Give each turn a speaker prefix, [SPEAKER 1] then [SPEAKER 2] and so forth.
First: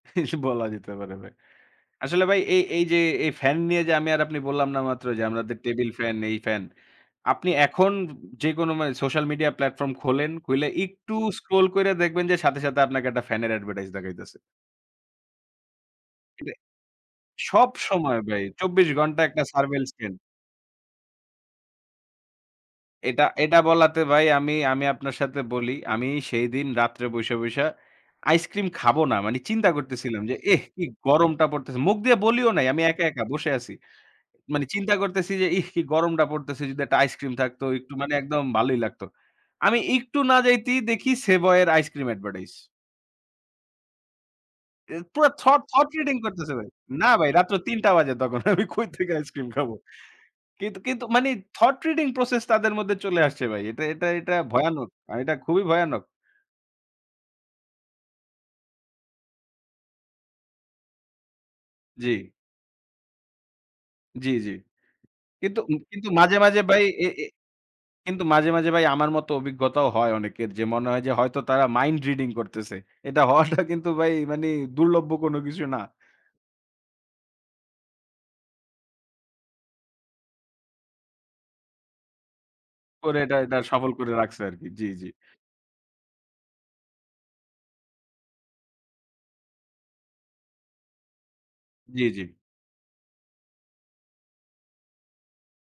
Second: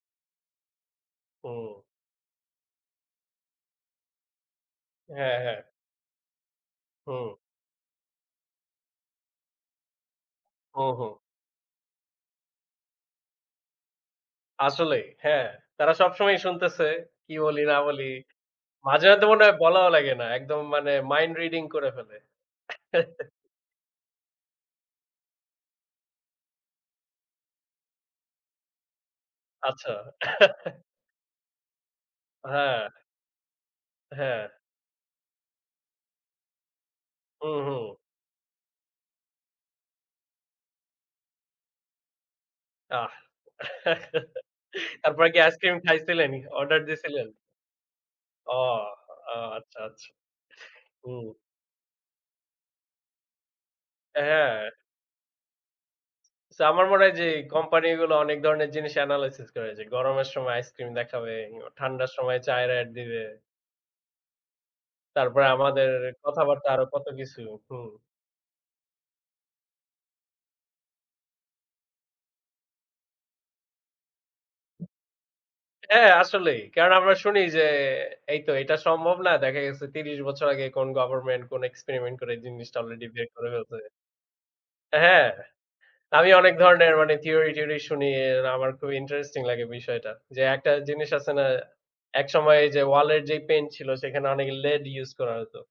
[SPEAKER 1] এই বলা যেতে পারে ভাই
[SPEAKER 2] ও।
[SPEAKER 1] আসলে ভাই এ এই যে, এ fan নিয়ে যে আমি আর আপনি বললাম না মাত্র যে,
[SPEAKER 2] হ্যাঁ,
[SPEAKER 1] আমাদের
[SPEAKER 2] হ্যাঁ।
[SPEAKER 1] টেবিল fan, এই ফ্যান।
[SPEAKER 2] হুম।
[SPEAKER 1] আপনি এখন যেকোনো মানে social media platform খোলেন, খুইলে
[SPEAKER 2] হুম, হুম।
[SPEAKER 1] একটু scroll কইরা দেখবেন যে সাথে, সাথে, আপনাকে একটা fan-এর advertise দেখাইতাছে।
[SPEAKER 2] আসলেই, হ্যাঁ। তারা সব সময়ই শুনতেছে, কী বলি
[SPEAKER 1] সব
[SPEAKER 2] না বলি।
[SPEAKER 1] সময় ভাই ২৪
[SPEAKER 2] মাঝে
[SPEAKER 1] ঘণ্টা
[SPEAKER 2] মধ্যে মনে
[SPEAKER 1] একটা
[SPEAKER 2] হয়
[SPEAKER 1] surveillance
[SPEAKER 2] বলাও
[SPEAKER 1] scan
[SPEAKER 2] লাগে না, একদম মানে mind reading করে ফেলে।
[SPEAKER 1] এটা এটা, বলাতে ভাই আমি, আমি, আপনার সাথে বলি আমি সেই দিন রাত্রে বইসা, বইসা, ice cream খাবো না মানে চিন্তা
[SPEAKER 2] আচ্ছা।
[SPEAKER 1] করতেছিলাম। যে এহ! কি গরমটা পড়তেছে মুখ দিয়ে বলিও নাই
[SPEAKER 2] হ্যাঁ।
[SPEAKER 1] আমি একা, একা, বসে আছি।
[SPEAKER 2] হ্যাঁ।
[SPEAKER 1] মানে চিন্তা করতেছি যে ইহ! কি গরমটা পড়তেছে। যদি একটা ice cream
[SPEAKER 2] হু,
[SPEAKER 1] থাকতো
[SPEAKER 2] হুম।
[SPEAKER 1] একটু মানে একদম ভালোই লাগতো আমি একটু না যাইতেই দেখি সেভয়ের ice cream advertise।
[SPEAKER 2] আহ!
[SPEAKER 1] এ
[SPEAKER 2] তারপরে
[SPEAKER 1] পুরা
[SPEAKER 2] কি ice
[SPEAKER 1] thought,
[SPEAKER 2] cream
[SPEAKER 1] thought reading
[SPEAKER 2] খাইছিলেনই?
[SPEAKER 1] করতেছে ভাই।
[SPEAKER 2] Order
[SPEAKER 1] না
[SPEAKER 2] দিছিলেন?
[SPEAKER 1] ভাই, রাত্রে ৩ টা বাজে তখন আমি
[SPEAKER 2] ওহ!
[SPEAKER 1] কই থেকে ice
[SPEAKER 2] ও
[SPEAKER 1] cream খাবো?
[SPEAKER 2] আচ্ছা, আচ্ছা।
[SPEAKER 1] কিন কিন্তু
[SPEAKER 2] হুম।
[SPEAKER 1] মানে thought reading process তাদের মধ্যে চলে আসছে ভাই এটা এটা এটা
[SPEAKER 2] হ্যাঁ।
[SPEAKER 1] ভয়ানক। আ এটা খুবই ভয়ানক।
[SPEAKER 2] so আমার মনে হয় যে company গুলো অনেক ধরনের জিনিস analysis করে যে গরমের সময় ice cream দেখাবে, ঠান্ডার
[SPEAKER 1] জি।
[SPEAKER 2] সময় চায়ের ad দিবে।
[SPEAKER 1] জি, জি
[SPEAKER 2] তারপরে
[SPEAKER 1] কিন্তু উ
[SPEAKER 2] আমাদের
[SPEAKER 1] কিন্তু মাঝে, মাঝে,
[SPEAKER 2] কথাবার্তা
[SPEAKER 1] ভাই
[SPEAKER 2] আরও কত
[SPEAKER 1] এ এ
[SPEAKER 2] কিছু। হুম।
[SPEAKER 1] কিন্তু মাঝে, মাঝে, ভাই আমার মতো অভিজ্ঞতাও হয় অনেকের। যে মনে হয় যে হয়তো তারা mind reading করতেছে। এটা হওয়াটা কিন্তু ভাই মানে দুর্লভ্য কোন কিছু না।
[SPEAKER 2] হ্যাঁ, আসলেই কারণ আমরা শুনি যে, এই তো এটা সম্ভব না। দেখা গেছে ৩০ বছর আগে কোন government কোন experiment করে এই জিনিসটা already
[SPEAKER 1] করে
[SPEAKER 2] বের
[SPEAKER 1] এটা,
[SPEAKER 2] করে
[SPEAKER 1] এটা,
[SPEAKER 2] ফেলছে।
[SPEAKER 1] সফল করে রাখছে আরকি জি, জি।
[SPEAKER 2] হ্যাঁ। তা আমি অনেক ধরনের মানে theory টিয়রি শুনি। আমার খুব interesting লাগে বিষয়টা। যে একটা জিনিস আছে না
[SPEAKER 1] জি, জি।
[SPEAKER 2] একসময় যে wall এর যে paint ছিল সেখানে অনেক লেড use করা হতো।